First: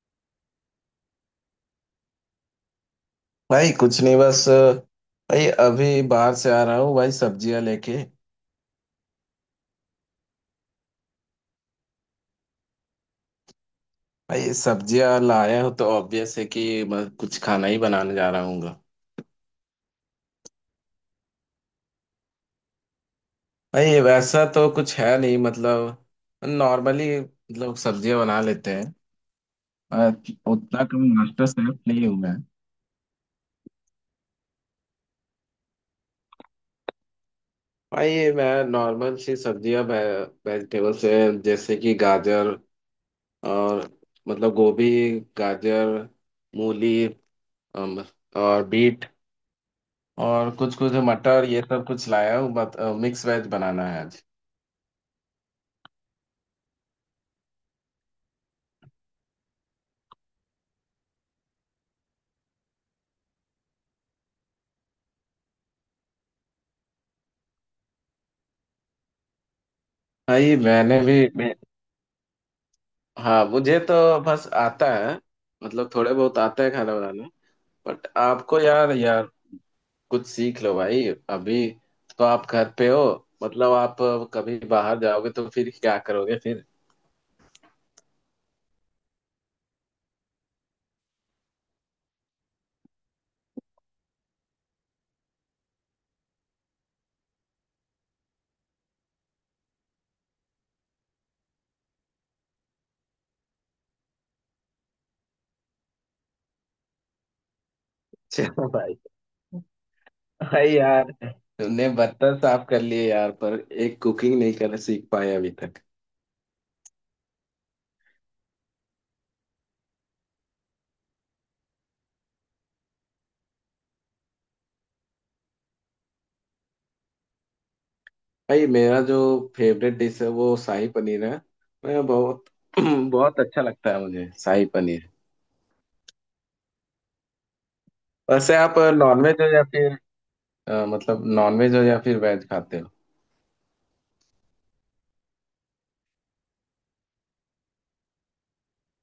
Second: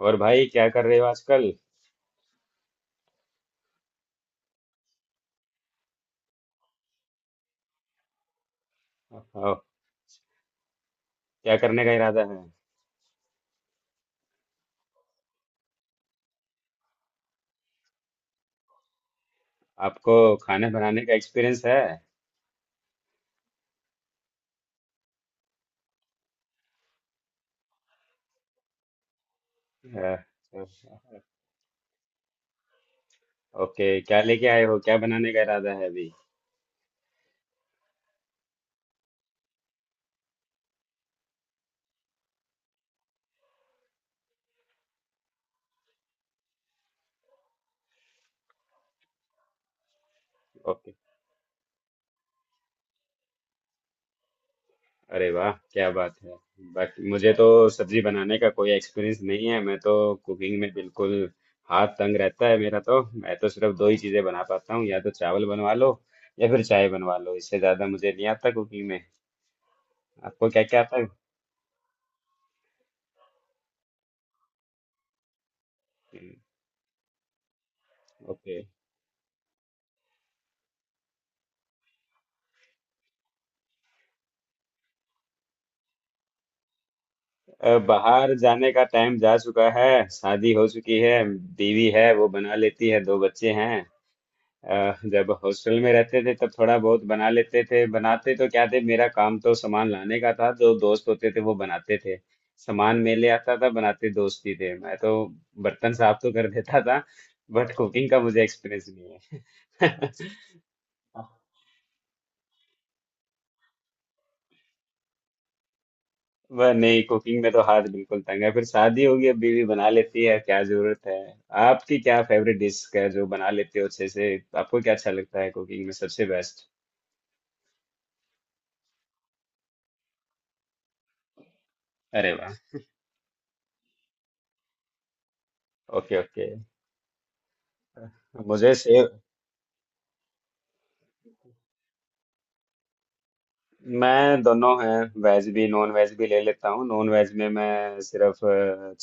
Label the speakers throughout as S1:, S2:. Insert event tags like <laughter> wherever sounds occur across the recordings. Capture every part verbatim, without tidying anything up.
S1: और भाई क्या कर रहे हो आजकल।
S2: भाई कुछ नहीं, बस भाई अभी बाहर से आ रहा हूँ भाई, सब्जियां लेके।
S1: और क्या करने का इरादा है?
S2: भाई सब्जियां लाया हूँ तो ऑब्वियस है कि मैं कुछ खाना ही बनाने जा रहा हूँ।
S1: आपको खाना बनाने का एक्सपीरियंस है?
S2: भाई वैसा तो कुछ है नहीं, मतलब नॉर्मली मतलब सब्जियां बना लेते हैं। मैं
S1: अ,
S2: उतना कम मास्टर शेफ नहीं हूँ मैं।
S1: ओके, क्या लेके आए हो, क्या बनाने का इरादा है अभी?
S2: भाई मैं नॉर्मल सी सब्जियां, वेजिटेबल्स से, जैसे कि गाजर और मतलब गोभी, गाजर, मूली, अम, और बीट और कुछ
S1: ओके।
S2: कुछ मटर, ये सब कुछ लाया हूँ। बट मिक्स वेज बनाना है आज।
S1: अरे वाह, क्या बात है। बाकी मुझे तो सब्जी बनाने का कोई एक्सपीरियंस नहीं है। मैं तो कुकिंग में बिल्कुल हाथ तंग रहता है मेरा। तो मैं तो सिर्फ दो ही चीजें बना पाता हूँ, या तो चावल बनवा लो या फिर चाय बनवा लो। इससे ज्यादा मुझे नहीं आता कुकिंग में। आपको
S2: भाई
S1: क्या क्या आता
S2: मैंने
S1: है?
S2: भी मैं, हाँ, मुझे तो बस आता है, मतलब थोड़े बहुत आता है खाना बनाना। But
S1: okay.
S2: आपको यार, यार कुछ सीख लो भाई। अभी तो आप घर पे हो, मतलब आप कभी बाहर जाओगे तो फिर क्या करोगे फिर।
S1: अ, बाहर जाने का टाइम जा चुका है, शादी हो चुकी है, बीवी है, वो बना लेती है, दो बच्चे हैं। अ, जब हॉस्टल में रहते थे तब थोड़ा बहुत बना लेते थे। बनाते तो क्या थे, मेरा काम तो सामान लाने का था, जो दोस्त होते थे वो बनाते थे। सामान मैं ले आता था, बनाते दोस्त ही थे, मैं तो बर्तन साफ तो कर देता था, बट कुकिंग का
S2: <laughs>
S1: मुझे
S2: चलो
S1: एक्सपीरियंस
S2: भाई।
S1: नहीं
S2: भाई यार,
S1: है। <laughs>
S2: तुमने बर्तन साफ कर लिए यार, पर एक कुकिंग नहीं करना सीख पाए अभी तक।
S1: वह नहीं, कुकिंग में तो हाथ बिल्कुल तंग है। फिर शादी होगी, अब बीवी बना लेती है, क्या जरूरत है। आपकी क्या फेवरेट डिश है जो बना लेते हो अच्छे से? आपको क्या अच्छा लगता है कुकिंग में सबसे बेस्ट?
S2: भाई मेरा जो फेवरेट डिश है वो शाही पनीर है। मैं
S1: अरे
S2: बहुत
S1: वाह।
S2: <clears throat> बहुत अच्छा लगता है मुझे शाही पनीर।
S1: Okay okay.
S2: वैसे
S1: मुझे
S2: आप
S1: सेव,
S2: नॉनवेज हो या फिर अ, मतलब नॉनवेज हो या फिर वेज खाते हो।
S1: मैं दोनों हैं, वेज भी नॉन वेज भी ले लेता हूँ। नॉन वेज में मैं सिर्फ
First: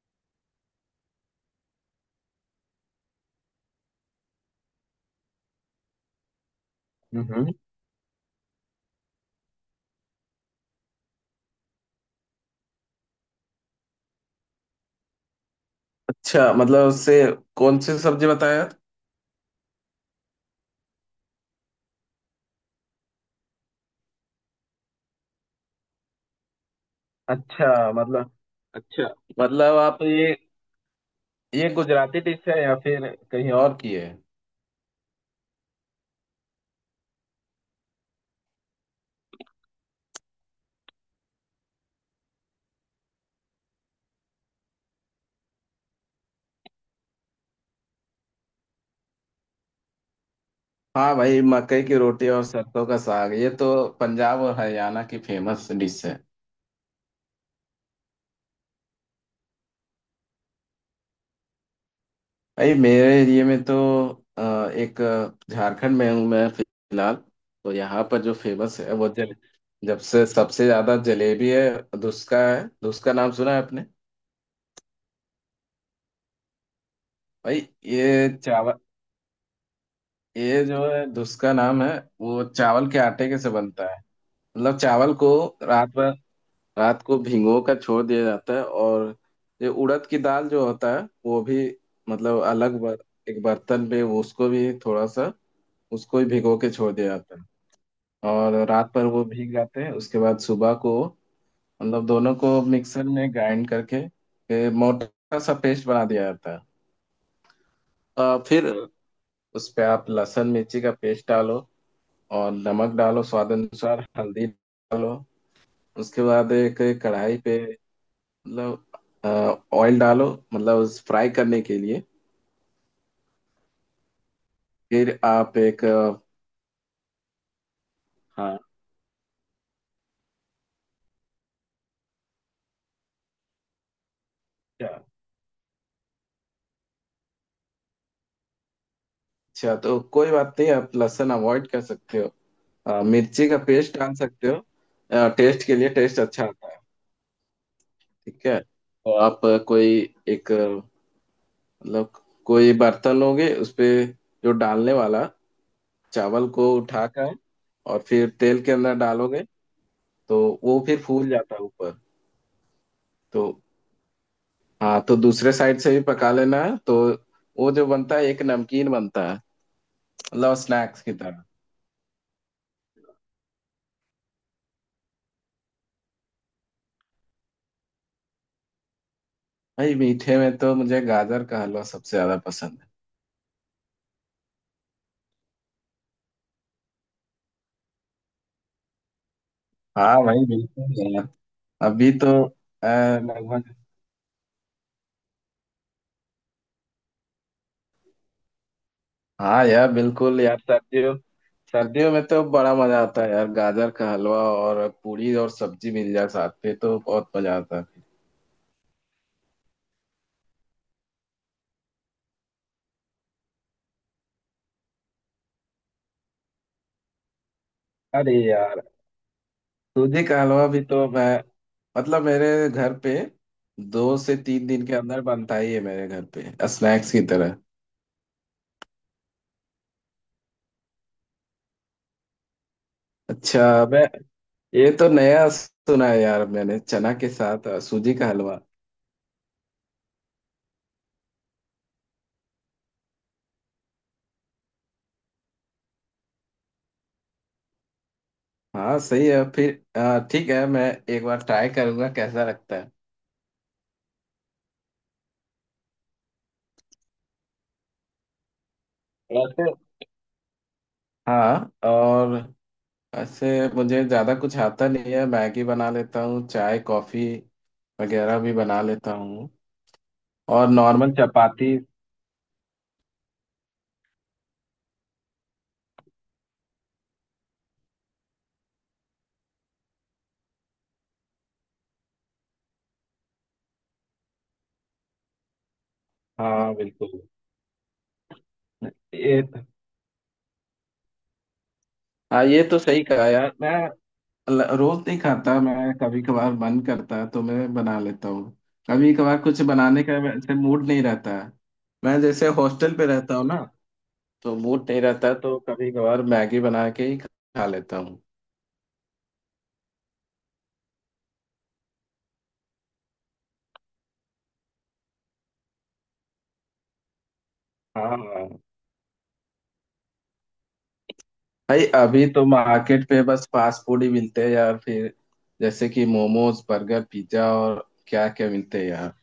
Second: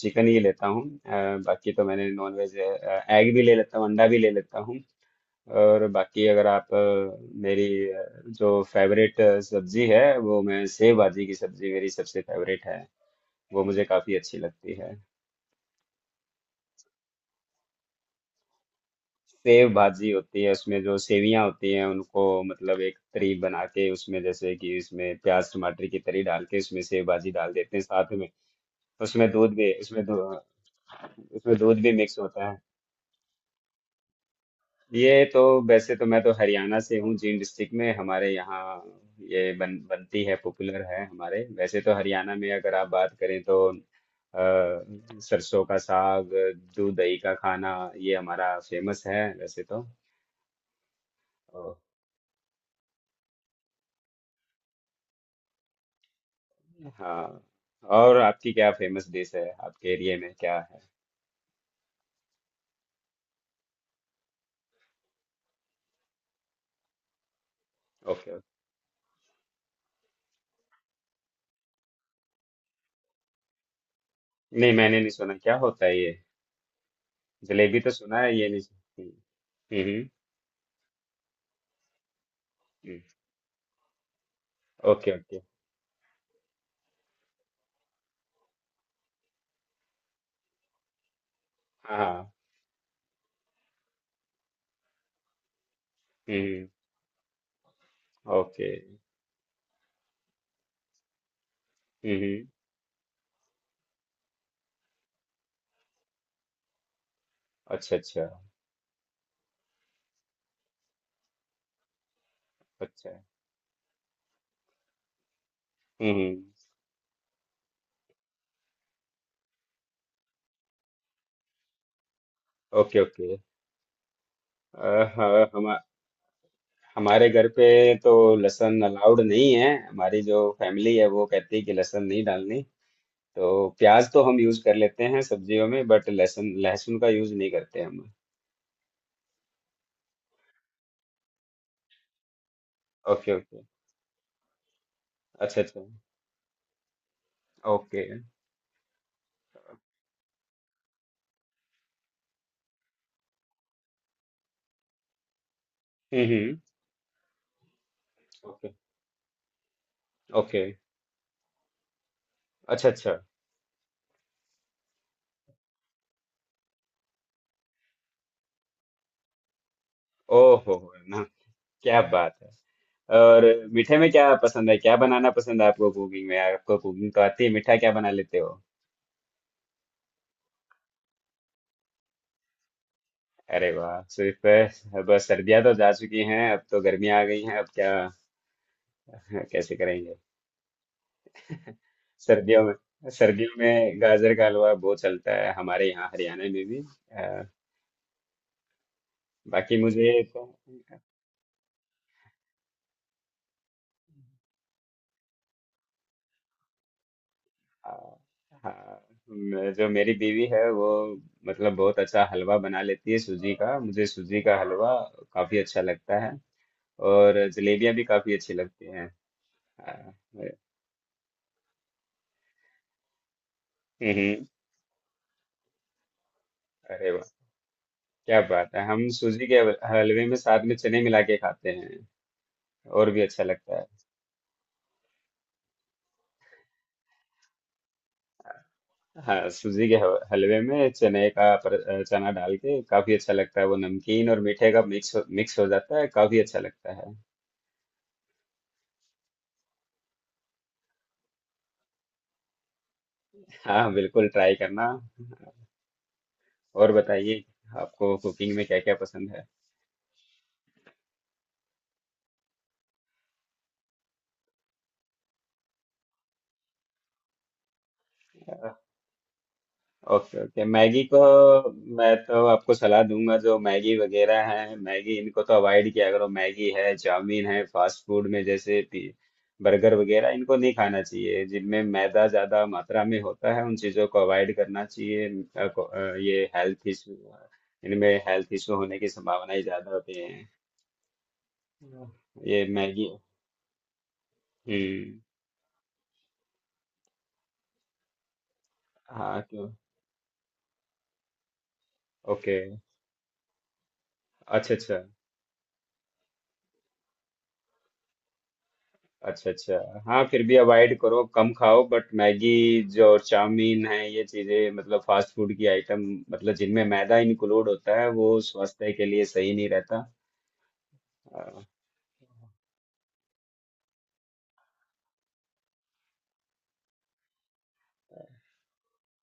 S1: चिकन ही लेता हूँ। अ, बाकी तो मैंने नॉन वेज एग भी ले लेता हूँ, अंडा भी ले लेता हूँ। और बाकी अगर आप अ,
S2: हम्म।
S1: मेरी अ, जो फेवरेट सब्जी है वो मैं, सेव भाजी की सब्जी मेरी सबसे फेवरेट है। वो मुझे काफी अच्छी लगती है।
S2: अच्छा, मतलब उससे कौन सी सब्जी बताया।
S1: सेव भाजी होती है, उसमें जो सेवियां होती हैं उनको मतलब एक तरी बना के, उसमें जैसे कि उसमें प्याज टमाटर की तरी डाल के उसमें सेव भाजी डाल देते हैं
S2: अच्छा,
S1: साथ में।
S2: मतलब अच्छा,
S1: उसमें दूध भी
S2: मतलब आप
S1: उसमें दू,
S2: ये
S1: उसमें
S2: ये
S1: दूध भी मिक्स
S2: गुजराती डिश
S1: होता है।
S2: है या फिर कहीं और की है।
S1: ये तो, वैसे तो मैं तो हरियाणा से हूँ, जींद डिस्ट्रिक्ट में हमारे यहाँ ये बन बनती है, पॉपुलर है हमारे। वैसे तो हरियाणा में अगर आप बात करें तो अ, सरसों का साग, दूध दही का खाना, ये हमारा फेमस है वैसे तो।
S2: हाँ भाई,
S1: ओ,
S2: मकई की रोटी और सरसों का साग, ये तो पंजाब और हरियाणा की फेमस डिश है।
S1: हाँ। और आपकी क्या फेमस डिश है, आपके एरिया में क्या है?
S2: भाई मेरे एरिया में तो अ, एक अ, झारखंड में हूँ मैं फिलहाल, तो यहाँ पर
S1: ओके
S2: जो
S1: ओके।
S2: फेमस है वो जल जब से सबसे ज्यादा जलेबी है, धुसका है। धुसका नाम सुना है आपने।
S1: नहीं, मैंने नहीं सुना, क्या होता है ये?
S2: भाई
S1: जलेबी तो सुना
S2: ये
S1: है, ये नहीं
S2: चावल,
S1: सुन- हम्म हम्म।
S2: ये जो है धुसका नाम है, वो चावल के
S1: हम्म,
S2: आटे के से बनता है। मतलब
S1: ओके
S2: चावल को
S1: ओके।
S2: रात भर, रात को भिगो कर छोड़ दिया जाता है, और ये उड़द की दाल जो होता है वो भी,
S1: हाँ हाँ,
S2: मतलब अलग बर, एक बर्तन पे वो, उसको भी थोड़ा सा, उसको भी भिगो
S1: हम्म।
S2: के छोड़ दिया जाता है। और
S1: ओके।
S2: रात पर वो भीग जाते हैं, उसके बाद सुबह को मतलब
S1: हम्म
S2: दोनों
S1: हम्म।
S2: को मिक्सर में ग्राइंड करके ए, मोटा सा पेस्ट बना दिया जाता है।
S1: अच्छा अच्छा।
S2: अ, फिर उस पे आप लहसुन मिर्ची का पेस्ट डालो और नमक
S1: अच्छा।
S2: डालो, स्वाद अनुसार हल्दी डालो। उसके
S1: हम्म।
S2: बाद एक कढ़ाई पे मतलब ऑयल डालो, मतलब उस फ्राई करने के लिए।
S1: Okay okay. अ,
S2: फिर
S1: हाँ,
S2: आप
S1: हम,
S2: एक, अ,
S1: हमारे घर पे तो
S2: हाँ,
S1: लहसुन अलाउड नहीं है। हमारी जो फैमिली है वो कहती है कि लहसुन नहीं डालनी, तो प्याज तो हम यूज कर
S2: अच्छा
S1: लेते हैं सब्जियों में, बट लहसुन लहसुन का यूज नहीं करते हम।
S2: अच्छा, तो कोई बात नहीं, आप लहसुन अवॉइड कर सकते हो। अ,
S1: ओके
S2: मिर्ची का
S1: ओके।
S2: पेस्ट डाल सकते हो। अ,
S1: अच्छा
S2: टेस्ट के
S1: अच्छा।
S2: लिए टेस्ट अच्छा आता है।
S1: ओके।
S2: ठीक है, तो आप अ, कोई एक, अ, मतलब कोई बर्तन लोगे उस पे, जो डालने वाला
S1: हम्म
S2: चावल
S1: हम्म।
S2: को उठाकर और फिर तेल
S1: ओके
S2: के अंदर डालोगे। तो
S1: ओके।
S2: वो फिर फूल जाता है ऊपर।
S1: अच्छा अच्छा।
S2: तो हाँ, तो दूसरे साइड से भी पका लेना है। तो वो जो बनता है, एक नमकीन बनता है, मतलब
S1: ओहो, हो
S2: स्नैक्स की
S1: ना,
S2: तरह।
S1: क्या बात है। और मीठे में क्या पसंद है, क्या बनाना पसंद है आपको कुकिंग में? आपको कुकिंग तो आती है, मीठा क्या बना लेते हो?
S2: भाई मीठे में तो मुझे गाजर का हलवा सबसे ज्यादा पसंद है।
S1: अरे वाह। सिर्फ अ, बस, सर्दियां तो जा चुकी हैं, अब तो गर्मियां आ गई हैं, अब क्या <laughs> कैसे
S2: हाँ
S1: करेंगे?
S2: भाई बिल्कुल यार, अभी तो
S1: सर्दियों
S2: अ,
S1: में सर्दियों
S2: लगभग,
S1: में गाजर का हलवा बहुत चलता है हमारे यहाँ हरियाणा में भी। अ,
S2: हाँ
S1: बाकी
S2: यार
S1: मुझे
S2: बिल्कुल
S1: तो
S2: यार, सर्दियों सर्दियों में तो बड़ा मजा आता है यार, गाजर का हलवा और पूड़ी और सब्जी मिल जाए साथ में तो बहुत मजा आता है।
S1: अ, हाँ, मैं- जो मेरी बीवी है वो मतलब बहुत अच्छा हलवा बना लेती है सूजी का। मुझे सूजी का हलवा काफी अच्छा लगता है। और जलेबियां भी
S2: अरे
S1: काफी अच्छी
S2: यार,
S1: लगती हैं। अ,
S2: सूजी का
S1: हम्म
S2: हलवा भी तो मैं मतलब मेरे घर पे दो से
S1: हम्म,
S2: तीन दिन के अंदर बनता ही है मेरे घर पे,
S1: अरे
S2: स्नैक्स की तरह।
S1: क्या बात है। हम सूजी के हल- हलवे में साथ में चने मिला के खाते हैं, और भी अच्छा लगता है।
S2: अच्छा, मैं, ये तो नया सुना है यार मैंने, चना के साथ अ, सूजी का हलवा।
S1: हाँ, सूजी के ह- हलवे में चने का पर, चना डाल के काफी अच्छा लगता है। वो नमकीन और मीठे का मिक्स हो, मिक्स हो जाता है, काफी अच्छा लगता है।
S2: हाँ सही है फिर, अ, ठीक है, मैं एक बार ट्राई करूंगा कैसा लगता है।
S1: हाँ बिल्कुल, ट्राई करना। और बताइए, आपको कुकिंग में क्या क्या पसंद
S2: वैसे हाँ, और ऐसे मुझे ज़्यादा कुछ आता नहीं है, मैगी बना लेता हूँ, चाय कॉफ़ी वगैरह भी
S1: है?
S2: बना लेता हूँ,
S1: ओके ओके।
S2: और
S1: मैगी
S2: नॉर्मल
S1: को,
S2: चपाती।
S1: मैं तो आपको सलाह दूंगा, जो मैगी वगैरह है, मैगी, इनको तो अवॉइड किया करो। मैगी है, चाउमीन है, फास्ट फूड में जैसे पी- बर्गर वगैरह, इनको नहीं खाना चाहिए। जिनमें मैदा ज्यादा मात्रा में होता है उन चीजों को अवॉइड करना चाहिए। अ, को- अ, ये
S2: हाँ
S1: हेल्थ इशू,
S2: बिल्कुल,
S1: इनमें हेल्थ इशू होने की
S2: ये
S1: संभावनाएं
S2: तो
S1: ज्यादा होती है।
S2: हाँ, ये
S1: ये
S2: तो सही
S1: मैगी।
S2: कहा यार। मैं ल- रोज नहीं
S1: हम्म।
S2: खाता मैं, कभी कभार मन करता है तो मैं बना लेता हूँ। कभी कभार
S1: हाँ
S2: कुछ
S1: क्यों?
S2: बनाने का वैसे मूड नहीं रहता है। मैं जैसे
S1: ओके।
S2: हॉस्टल पे रहता हूँ ना, तो
S1: अच्छा
S2: मूड
S1: अच्छा।
S2: नहीं रहता, तो कभी कभार मैगी बना के ही खा लेता हूँ।
S1: अच्छा अच्छा, हाँ, फिर भी अवॉइड करो, कम खाओ। बट मैगी जो और चाउमीन है, ये चीजें मतलब फास्ट फूड की आइटम, मतलब जिनमें मैदा इंक्लूड होता
S2: हाँ
S1: है, वो
S2: हाँ।
S1: स्वास्थ्य के लिए सही नहीं रहता। अ,
S2: भाई अभी तो मार्केट पे बस फास्ट फूड ही मिलते हैं यार फिर, जैसे कि मोमोज, बर्गर, पिज्जा, और क्या क्या मिलते हैं यार।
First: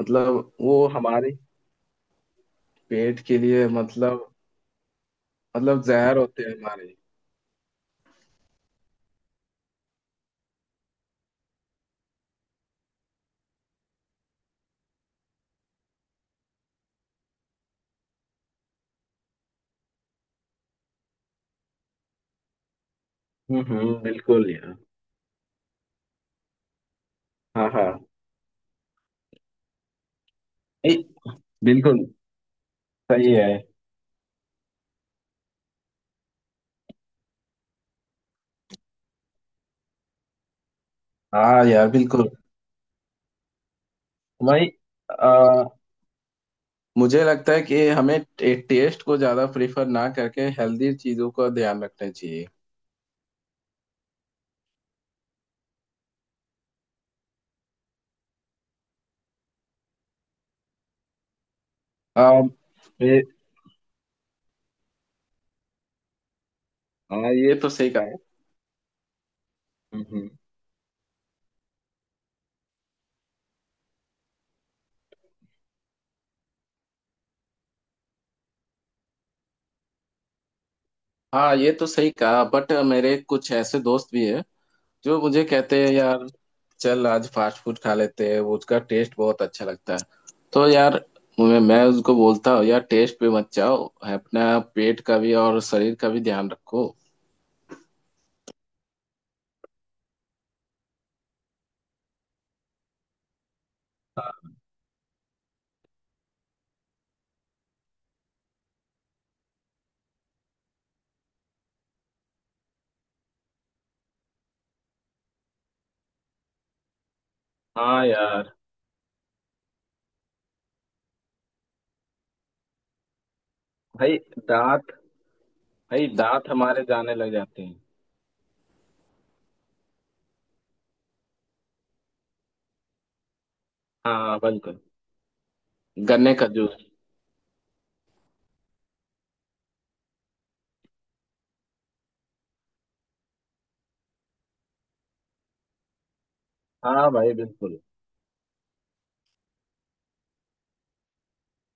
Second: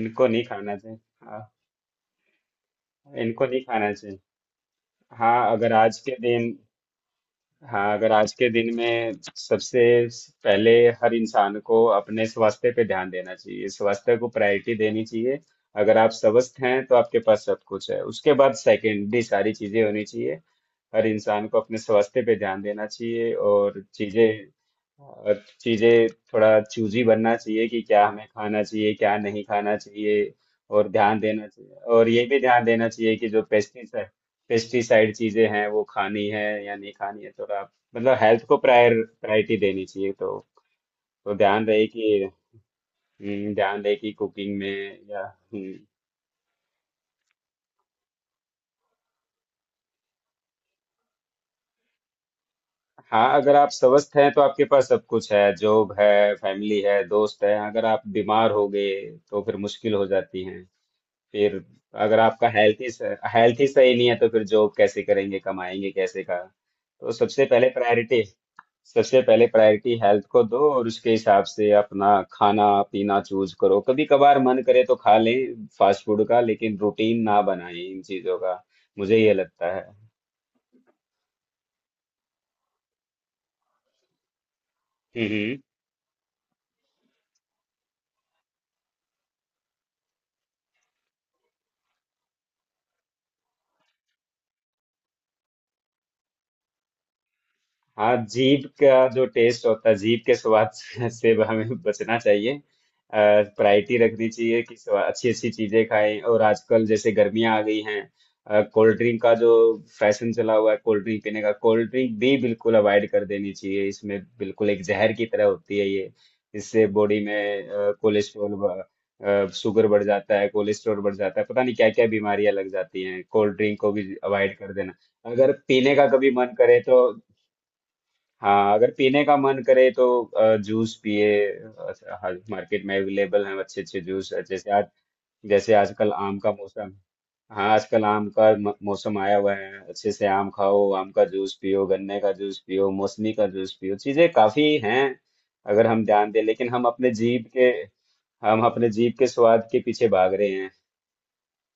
S1: इनको नहीं खाना
S2: वो
S1: चाहिए।
S2: हमारे
S1: हाँ,
S2: पेट के
S1: इनको नहीं
S2: लिए
S1: खाना चाहिए।
S2: मतलब,
S1: हाँ अगर
S2: मतलब
S1: आज के
S2: जहर होते
S1: दिन
S2: हैं हमारे।
S1: हाँ, अगर आज के दिन में सबसे पहले हर इंसान को अपने स्वास्थ्य पे ध्यान देना चाहिए, स्वास्थ्य को प्रायोरिटी देनी चाहिए। अगर आप स्वस्थ हैं तो आपके पास सब कुछ है। उसके बाद सेकेंडरी सारी चीजें होनी चाहिए। हर इंसान को अपने स्वास्थ्य पे ध्यान देना चाहिए।
S2: हम्म
S1: और
S2: हम्म,
S1: चीजें
S2: बिल्कुल यार।
S1: और चीजें थोड़ा चूजी बनना चाहिए
S2: हाँ
S1: कि
S2: हाँ।
S1: क्या हमें खाना चाहिए क्या नहीं खाना चाहिए, और
S2: ए,
S1: ध्यान देना चाहिए।
S2: बिल्कुल,
S1: और ये भी ध्यान देना चाहिए कि
S2: सही
S1: जो
S2: है।
S1: पेस्टिसाइड पेस्टिसाइड चीजें हैं वो खानी है या नहीं खानी है, थोड़ा मतलब हेल्थ को प्रायर प्रायोरिटी देनी चाहिए। तो तो
S2: हाँ
S1: ध्यान रहे
S2: यार
S1: कि
S2: बिल्कुल।
S1: हम्म, ध्यान रहे कि कुकिंग
S2: भाई
S1: में या, हम्म,
S2: आ, मुझे लगता है कि हमें टे, टेस्ट को ज्यादा प्रेफर ना करके हेल्दी चीजों का ध्यान रखना चाहिए।
S1: हाँ, अगर आप स्वस्थ हैं तो आपके पास सब कुछ है, जॉब है, फैमिली है, दोस्त है। अगर आप बीमार हो गए तो फिर मुश्किल हो जाती है। फिर अगर
S2: आ,
S1: आपका हेल्थ ही
S2: ये,
S1: हेल्थ ही सही नहीं है तो फिर जॉब कैसे करेंगे, कमाएंगे कैसे का। तो
S2: हाँ,
S1: सबसे
S2: ये
S1: पहले
S2: तो सही कहा है।
S1: प्रायोरिटी सबसे पहले प्रायोरिटी
S2: हम्म
S1: हेल्थ
S2: हम्म।
S1: को दो और उसके हिसाब से अपना खाना पीना चूज करो। कभी कभार मन करे तो खा लें फास्ट फूड का, लेकिन रूटीन ना बनाएं इन चीजों का। मुझे ये लगता है।
S2: हाँ ये तो सही कहा, बट मेरे कुछ ऐसे दोस्त भी हैं जो मुझे
S1: हम्म।
S2: कहते हैं यार, चल आज फास्ट फूड खा लेते हैं, वो उसका टेस्ट बहुत अच्छा लगता है। तो यार मैं मैं उसको बोलता हूँ यार, टेस्ट पे मत जाओ, अपना पेट का भी और शरीर का भी ध्यान रखो।
S1: हाँ, जीभ का जो टेस्ट होता है, जीभ के स्वाद <laughs> से से हमें बचना चाहिए। प्रायोरिटी रखनी चाहिए कि अच्छी अच्छी चीजें खाएं। और आजकल जैसे गर्मियां आ गई हैं, कोल्ड ड्रिंक का जो फैशन चला हुआ है, कोल्ड ड्रिंक पीने का, कोल्ड ड्रिंक भी बिल्कुल अवॉइड कर देनी चाहिए। इसमें बिल्कुल एक जहर की तरह होती है ये। इससे बॉडी में
S2: हाँ यार।
S1: कोलेस्ट्रॉल, शुगर बढ़ जाता है, कोलेस्ट्रॉल बढ़ जाता है, पता नहीं क्या क्या बीमारियां लग जाती हैं। कोल्ड ड्रिंक को भी
S2: भाई
S1: अवॉइड कर देना।
S2: दांत,
S1: अगर पीने का
S2: भाई
S1: कभी
S2: दांत
S1: मन करे
S2: हमारे
S1: तो
S2: जाने लग जाते हैं।
S1: हाँ, अगर पीने का मन करे तो अ, जूस पिए। अ, हाँ, मार्केट में अवेलेबल हैं अच्छे अच्छे जूस।
S2: हाँ
S1: जैसे
S2: बिल्कुल,
S1: आज जैसे आजकल
S2: गन्ने
S1: आम
S2: का
S1: का
S2: जूस।
S1: मौसम, हाँ, आजकल आम का म- मौसम आया हुआ है, अच्छे से आम खाओ, आम का जूस पियो, गन्ने का जूस पियो, मौसमी का जूस पियो, चीजें काफी हैं अगर हम ध्यान दें। लेकिन हम
S2: हाँ
S1: अपने
S2: भाई
S1: जीभ के
S2: बिल्कुल,
S1: हम अपने जीभ के स्वाद के पीछे भाग रहे हैं।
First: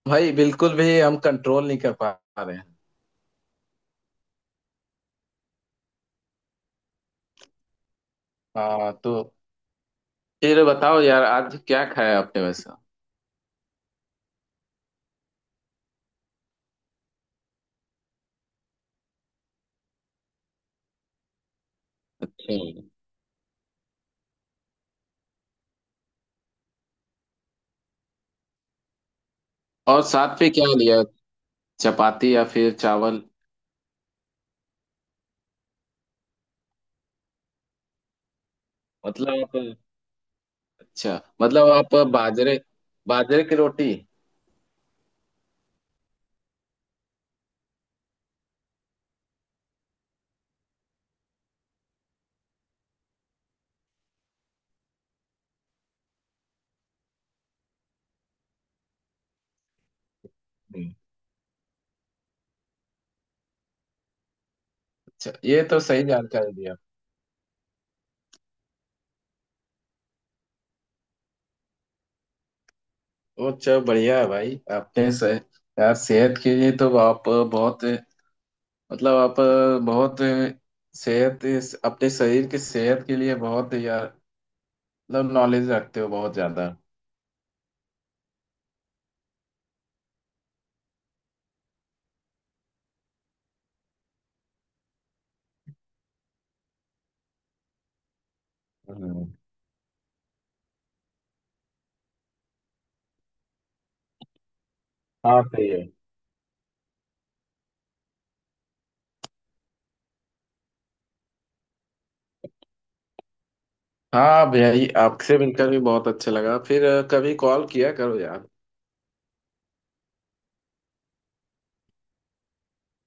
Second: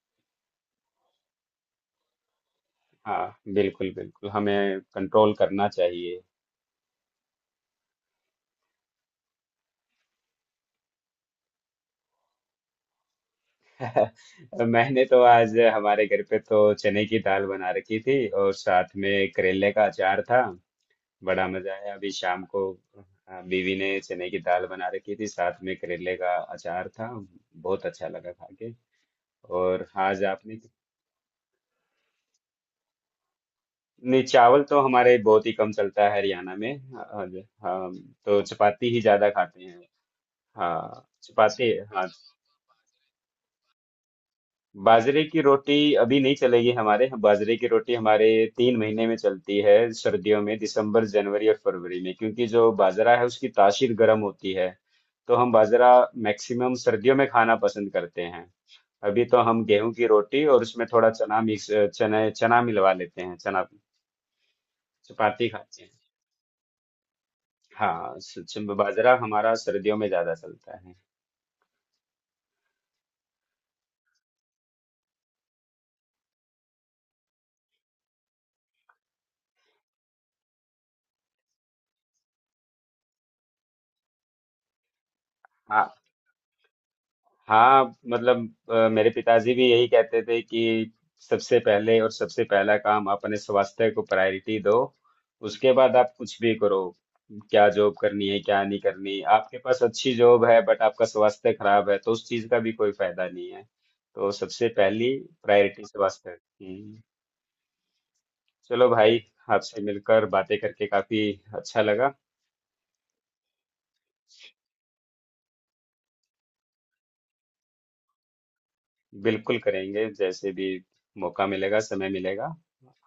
S2: भाई बिल्कुल भी हम कंट्रोल नहीं कर पा रहे हैं।
S1: हाँ बिल्कुल, बिल्कुल, हमें कंट्रोल करना चाहिए।
S2: हाँ, तो फिर बताओ यार, आज क्या खाया आपने वैसे।
S1: <laughs> मैंने तो आज हमारे घर पे तो चने की दाल बना रखी थी और साथ में करेले का अचार था। बड़ा मजा आया। अभी शाम
S2: अच्छा,
S1: को अ, बीवी ने चने की दाल बना रखी थी, साथ में करेले का अचार था, बहुत अच्छा लगा खा के। और
S2: और
S1: आज
S2: साथ पे
S1: आपने?
S2: क्या लिया, चपाती या फिर चावल।
S1: नहीं, चावल तो हमारे बहुत ही कम चलता है हरियाणा में। हाँ, हाँ, तो चपाती ही ज्यादा
S2: मतलब आप,
S1: खाते हैं। हाँ,
S2: अच्छा मतलब
S1: चपाती
S2: आप
S1: हाँ।
S2: बाजरे, बाजरे की रोटी।
S1: बाजरे की रोटी अभी नहीं चलेगी हमारे यहाँ। बाजरे की रोटी हमारे तीन महीने में चलती है सर्दियों में, दिसंबर, जनवरी और फरवरी में, क्योंकि जो बाजरा है उसकी तासीर गर्म होती है, तो हम बाजरा मैक्सिमम सर्दियों में खाना पसंद करते हैं। अभी तो हम गेहूं की रोटी और उसमें
S2: हम्म,
S1: थोड़ा चना मिक्स, चने चना मिलवा लेते हैं, चना
S2: अच्छा,
S1: चपाती
S2: ये तो
S1: खाते हैं।
S2: सही जानकारी दी आप।
S1: हाँ, स- च- बाजरा हमारा सर्दियों में ज्यादा चलता है।
S2: तो अच्छा, बढ़िया है भाई। आपने सह, यार सेहत के लिए तो आप बहुत मतलब आप बहुत सेहत, अपने शरीर की सेहत के लिए बहुत यार, मतलब नॉलेज
S1: हाँ,
S2: रखते हो बहुत ज्यादा।
S1: हाँ मतलब, अ, मेरे पिताजी भी यही कहते थे कि सबसे पहले और सबसे पहला काम आप अपने स्वास्थ्य को प्रायोरिटी दो, उसके बाद आप कुछ भी करो। क्या जॉब करनी है क्या नहीं करनी,
S2: हम्म,
S1: आपके पास अच्छी जॉब है बट आपका स्वास्थ्य खराब है तो उस चीज का भी कोई फायदा नहीं है। तो सबसे पहली
S2: हाँ सही है।
S1: प्रायोरिटी स्वास्थ्य। हम्म। चलो भाई, आपसे मिलकर बातें करके काफी अच्छा लगा।
S2: हाँ भाई, आपसे मिलकर भी बहुत अच्छा लगा। फिर अ, कभी कॉल किया करो यार।
S1: बिल्कुल करेंगे, जैसे भी मौका मिलेगा, समय मिलेगा,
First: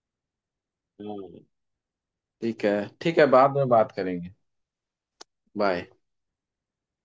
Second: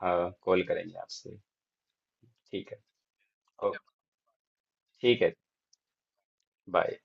S1: हाँ, कॉल करेंगे आपसे।
S2: हाँ ठीक
S1: ठीक
S2: है।
S1: है।
S2: ठीक है, बाद में
S1: ओके।
S2: बात करेंगे।
S1: ठीक है।
S2: बाय।
S1: बाय।